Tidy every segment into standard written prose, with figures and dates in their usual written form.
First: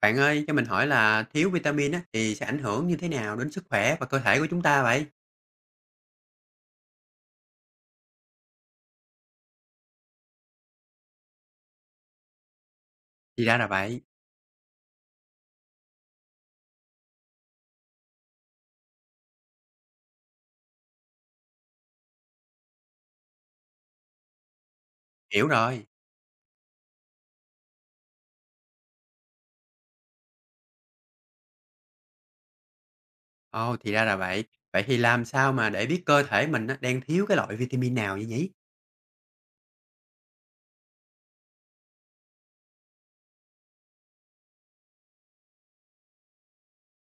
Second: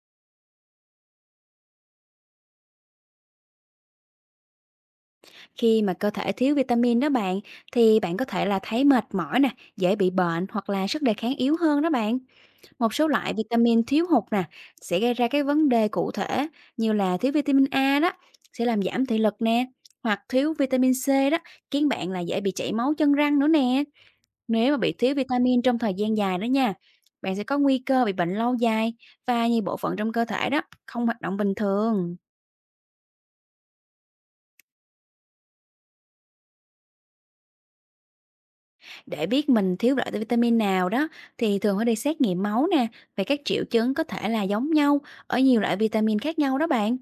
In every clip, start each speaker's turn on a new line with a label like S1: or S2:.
S1: Bạn ơi, cho mình hỏi là thiếu vitamin á, thì sẽ ảnh hưởng như thế nào đến sức khỏe và cơ thể của chúng ta vậy?
S2: Khi mà cơ thể thiếu vitamin đó bạn thì bạn có thể là thấy mệt mỏi nè, dễ bị bệnh hoặc là sức đề kháng yếu hơn đó bạn. Một số loại
S1: Thì ra là
S2: vitamin
S1: vậy,
S2: thiếu hụt nè sẽ gây ra cái vấn đề cụ thể, như là thiếu vitamin A đó sẽ làm giảm thị lực nè, hoặc thiếu vitamin C đó khiến bạn là dễ bị chảy máu chân răng nữa nè. Nếu mà bị thiếu
S1: hiểu
S2: vitamin trong
S1: rồi.
S2: thời gian dài đó nha, bạn sẽ có nguy cơ bị bệnh lâu dài và nhiều bộ phận trong cơ thể đó không hoạt động bình thường.
S1: Ồ, thì ra là vậy. Vậy thì làm sao mà để biết cơ thể mình á, đang thiếu cái loại vitamin nào vậy nhỉ?
S2: Để biết mình thiếu loại vitamin nào đó thì thường phải đi xét nghiệm máu nè, về các triệu chứng có thể là giống nhau ở nhiều loại vitamin khác nhau đó bạn.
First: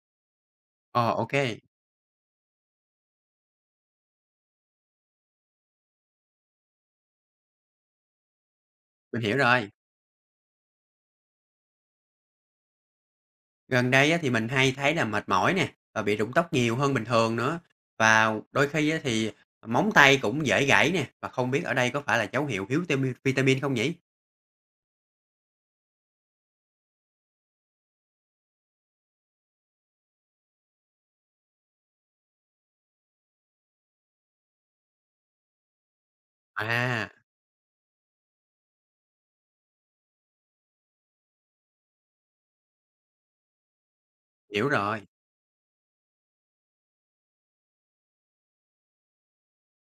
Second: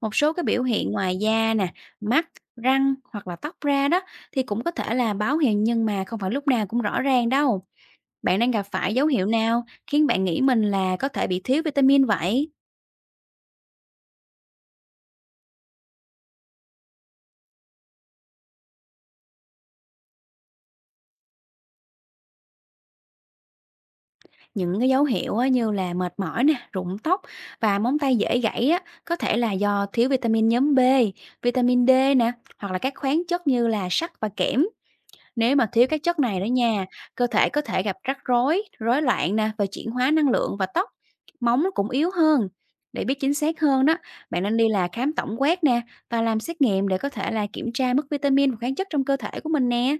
S2: Một số cái biểu hiện
S1: Ồ,
S2: ngoài
S1: ok,
S2: da nè, mắt, răng hoặc là tóc ra đó thì cũng có thể là báo hiệu, nhưng mà không phải lúc nào cũng rõ ràng đâu. Bạn đang gặp phải dấu
S1: mình
S2: hiệu
S1: hiểu
S2: nào
S1: rồi.
S2: khiến bạn nghĩ mình là có thể bị thiếu vitamin vậy?
S1: Gần đây á, thì mình hay thấy là mệt mỏi nè, và bị rụng tóc nhiều hơn bình thường nữa. Và đôi khi á, thì móng tay cũng dễ gãy nè, và không biết ở đây có phải là dấu hiệu thiếu vitamin vitamin không nhỉ?
S2: Những cái dấu hiệu á, như là mệt mỏi nè, rụng tóc và móng tay dễ gãy á, có thể là do thiếu vitamin nhóm B, vitamin D nè, hoặc là các khoáng chất như là sắt và kẽm. Nếu mà thiếu các chất này đó nha,
S1: À,
S2: cơ thể có thể gặp rắc rối, rối loạn nè và chuyển hóa năng lượng, và tóc, móng nó cũng yếu hơn. Để biết chính xác hơn đó, bạn nên
S1: hiểu
S2: đi là
S1: rồi.
S2: khám tổng quát nè và làm xét nghiệm để có thể là kiểm tra mức vitamin và khoáng chất trong cơ thể của mình nè.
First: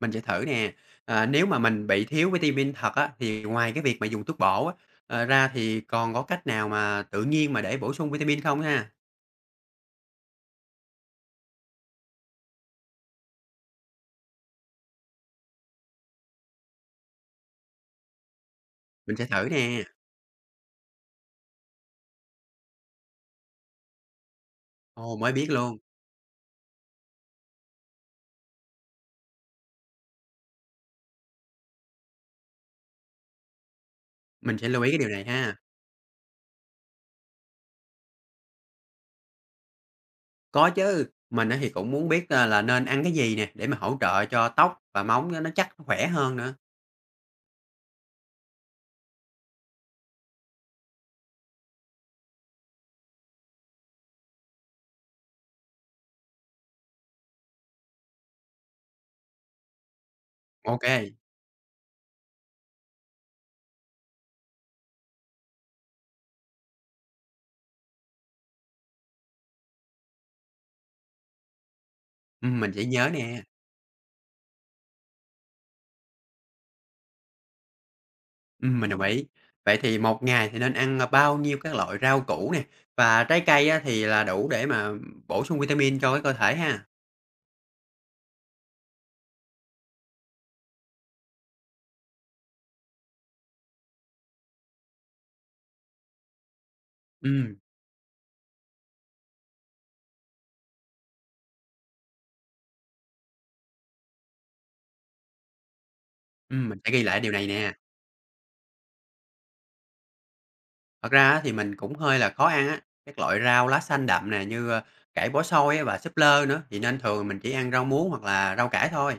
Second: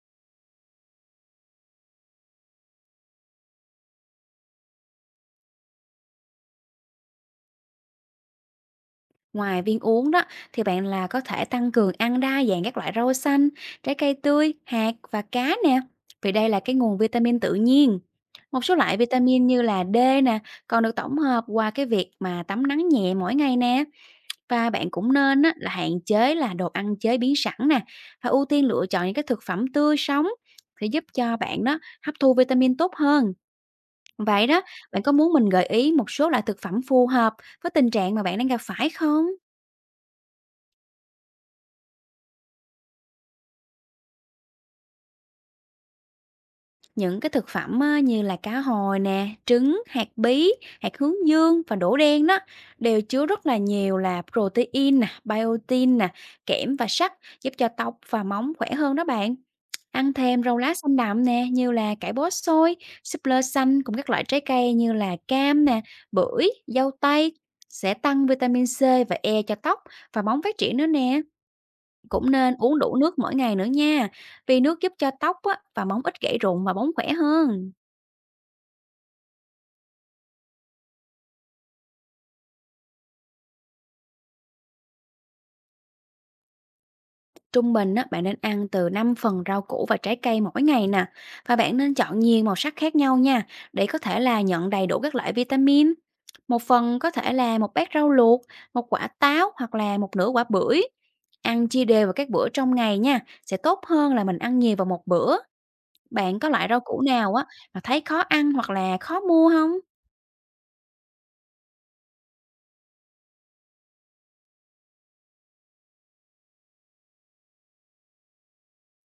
S1: Mình sẽ thử nè. Nếu mà mình bị thiếu vitamin thật á, thì ngoài cái việc mà dùng thuốc bổ á, ra thì còn có cách nào mà tự nhiên mà để bổ sung vitamin không ha?
S2: Ngoài viên uống đó thì bạn là có thể tăng cường ăn đa dạng các loại rau xanh, trái cây tươi, hạt và cá nè. Vì đây là cái nguồn vitamin tự nhiên. Một số loại
S1: Mình sẽ
S2: vitamin
S1: thử
S2: như
S1: nè.
S2: là D nè, còn được tổng hợp qua cái việc mà tắm nắng nhẹ mỗi ngày nè. Và bạn cũng
S1: Ồ, mới
S2: nên
S1: biết
S2: á, là
S1: luôn,
S2: hạn chế là đồ ăn chế biến sẵn nè, và ưu tiên lựa chọn những cái thực phẩm tươi sống để giúp cho bạn đó hấp thu vitamin tốt hơn. Vậy
S1: mình
S2: đó,
S1: sẽ lưu ý cái
S2: bạn
S1: điều
S2: có
S1: này
S2: muốn mình
S1: ha.
S2: gợi ý một số loại thực phẩm phù hợp với tình trạng mà bạn đang gặp phải không?
S1: Có chứ, mình á thì cũng muốn biết, là nên ăn cái gì nè, để mà hỗ trợ cho tóc và móng nó chắc, nó khỏe hơn nữa.
S2: Những cái thực phẩm á, như là cá hồi nè, trứng, hạt bí, hạt hướng dương và đỗ đen đó đều chứa rất là nhiều là protein nè, biotin nè, kẽm và sắt, giúp cho tóc và móng khỏe hơn đó bạn. Ăn thêm rau lá
S1: Ok,
S2: xanh
S1: kê,
S2: đậm nè, như là cải bó xôi, súp lơ xanh, cùng các loại trái cây như là cam nè, bưởi, dâu tây sẽ tăng vitamin C và E cho tóc và móng phát triển nữa nè. Cũng nên
S1: mình
S2: uống
S1: sẽ
S2: đủ
S1: nhớ
S2: nước mỗi
S1: nè.
S2: ngày nữa nha, vì nước giúp cho tóc á, và móng ít gãy rụng và bóng khỏe hơn.
S1: Mình đồng ý. Vậy thì một ngày thì nên ăn, bao nhiêu các loại rau củ nè, và trái cây á thì là đủ để mà bổ sung vitamin cho cái cơ thể ha?
S2: Trung bình á, bạn nên ăn từ 5 phần rau củ và trái cây mỗi ngày nè, và bạn nên chọn nhiều màu sắc khác nhau nha, để có thể là nhận đầy đủ các loại vitamin. Một phần có thể
S1: Ừm.
S2: là một bát rau luộc, một quả táo hoặc là một nửa quả bưởi. Ăn chia đều vào các bữa trong ngày nha, sẽ tốt hơn là mình ăn nhiều vào một bữa. Bạn có loại
S1: Mình
S2: rau
S1: sẽ
S2: củ
S1: ghi lại điều
S2: nào á
S1: này nè.
S2: mà thấy khó ăn hoặc là khó mua không?
S1: Thật ra á thì mình cũng hơi là khó ăn á, các loại rau lá xanh đậm nè như, cải bó xôi á và súp lơ nữa, thì nên thường mình chỉ ăn rau muống hoặc là rau cải thôi.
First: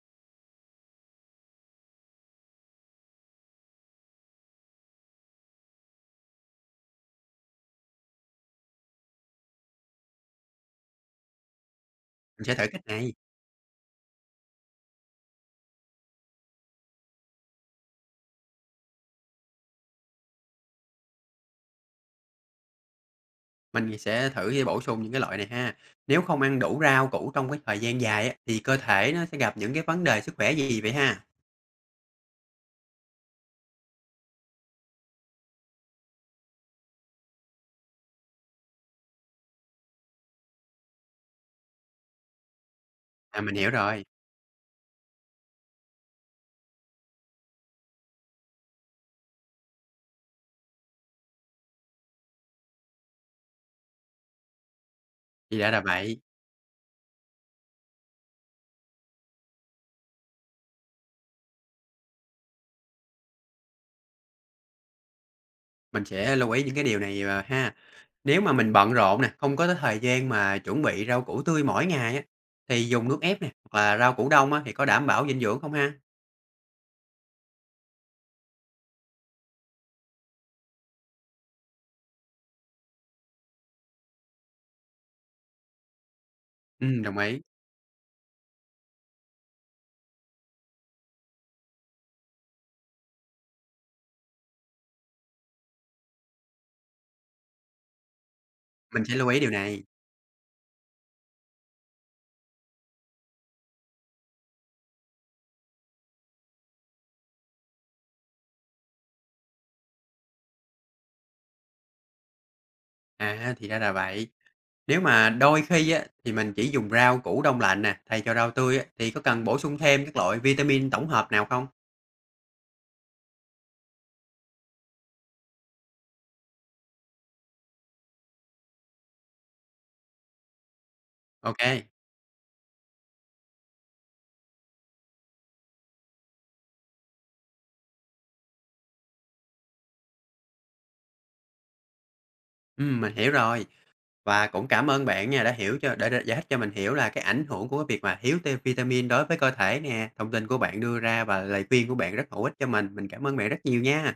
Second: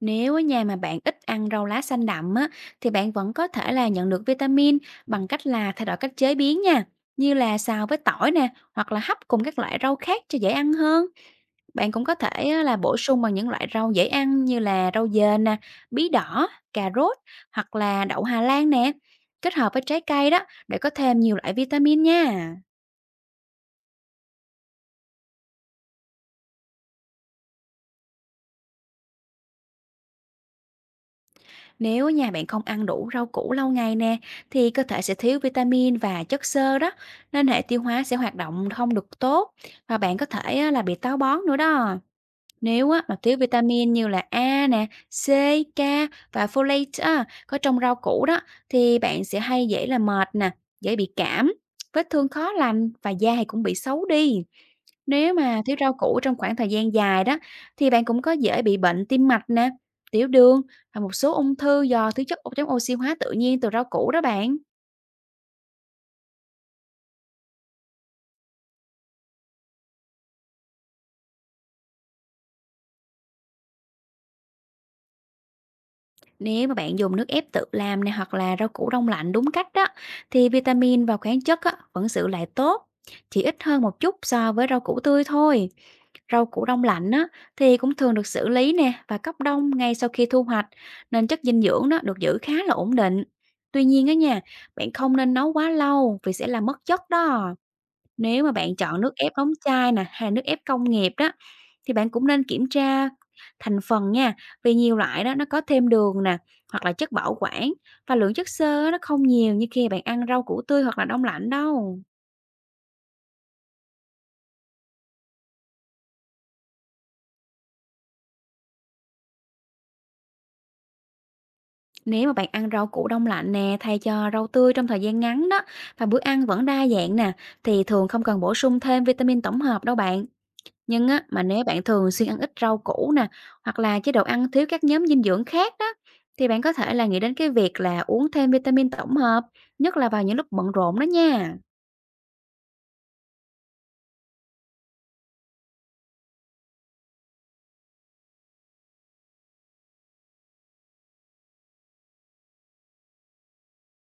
S2: Nếu ở nhà mà bạn ít ăn rau lá xanh đậm á, thì bạn vẫn có thể là nhận được vitamin bằng cách là thay đổi cách chế biến nha, như là xào với tỏi nè, hoặc là hấp cùng các loại rau khác cho dễ ăn hơn. Bạn cũng có
S1: Mình
S2: thể
S1: sẽ
S2: á,
S1: thử
S2: là
S1: cách
S2: bổ
S1: này,
S2: sung bằng những loại rau dễ ăn như là rau dền nè, bí đỏ, cà rốt hoặc là đậu Hà Lan nè, kết hợp với trái cây đó để có thêm nhiều loại vitamin nha.
S1: mình sẽ thử để bổ sung những cái loại này ha. Nếu không ăn đủ rau củ trong cái thời gian dài á, thì cơ thể nó sẽ gặp những cái vấn đề sức khỏe gì vậy ha?
S2: Nếu nhà bạn không ăn đủ rau củ lâu ngày nè, thì cơ thể sẽ thiếu vitamin và chất xơ đó, nên hệ tiêu hóa sẽ hoạt động không được tốt, và bạn có thể á, là bị táo bón nữa đó. Nếu á, mà thiếu
S1: À, mình hiểu
S2: vitamin
S1: rồi,
S2: như là A nè, C, K và folate á, có trong rau củ đó thì bạn sẽ hay dễ là mệt nè, dễ bị cảm, vết thương khó lành và da thì cũng bị xấu đi. Nếu
S1: thì
S2: mà
S1: đã
S2: thiếu
S1: là
S2: rau
S1: vậy,
S2: củ trong khoảng thời gian dài đó thì bạn cũng có dễ bị bệnh tim mạch nè, tiểu đường và một số ung thư do thiếu chất chống oxy hóa tự nhiên từ rau củ đó bạn.
S1: mình sẽ lưu ý những cái điều này, ha. Nếu mà mình bận rộn nè, không có thời gian mà chuẩn bị rau củ tươi mỗi ngày á, thì dùng nước ép nè, hoặc là rau củ đông á, thì có đảm bảo dinh dưỡng không ha?
S2: Nếu mà bạn dùng nước ép tự làm này hoặc là rau củ đông lạnh đúng cách đó, thì vitamin và khoáng chất á, vẫn giữ lại tốt, chỉ ít hơn một chút so với rau củ tươi thôi. Rau củ đông lạnh
S1: Đồng
S2: á,
S1: ý,
S2: thì cũng thường được xử lý nè và cấp đông ngay sau khi thu hoạch, nên chất dinh dưỡng đó được giữ khá là ổn định. Tuy nhiên á nha, bạn không nên nấu quá lâu vì sẽ làm mất chất đó. Nếu mà bạn chọn
S1: mình sẽ
S2: nước
S1: lưu
S2: ép
S1: ý điều
S2: đóng
S1: này.
S2: chai nè, hay là nước ép công nghiệp đó, thì bạn cũng nên kiểm tra thành phần nha, vì nhiều loại đó nó có thêm đường nè, hoặc là chất bảo quản, và lượng chất xơ á, nó không nhiều như khi bạn ăn rau củ tươi hoặc là đông lạnh đâu.
S1: À, thì ra là vậy. Nếu mà đôi khi á, thì mình chỉ dùng rau củ đông lạnh nè, thay cho rau tươi á, thì có cần bổ sung thêm các loại vitamin tổng hợp nào không?
S2: Nếu mà bạn ăn rau củ đông lạnh nè, thay cho rau tươi trong thời gian ngắn đó, và bữa ăn vẫn đa dạng nè, thì thường không cần bổ sung thêm vitamin tổng hợp đâu bạn. Nhưng á, mà
S1: Ok,
S2: nếu
S1: kê,
S2: bạn thường xuyên ăn ít rau củ nè, hoặc là chế độ ăn thiếu các nhóm dinh dưỡng khác đó, thì bạn có thể là nghĩ đến cái việc là uống thêm vitamin tổng hợp, nhất là vào những lúc bận rộn đó nha.
S1: mình hiểu rồi. Và cũng cảm ơn bạn nha, đã hiểu cho đã giải thích cho mình hiểu là cái ảnh hưởng của cái việc mà thiếu tê vitamin đối với cơ thể nè. Thông tin của bạn đưa ra và lời khuyên của bạn rất hữu ích cho mình. Mình cảm ơn bạn rất nhiều nha.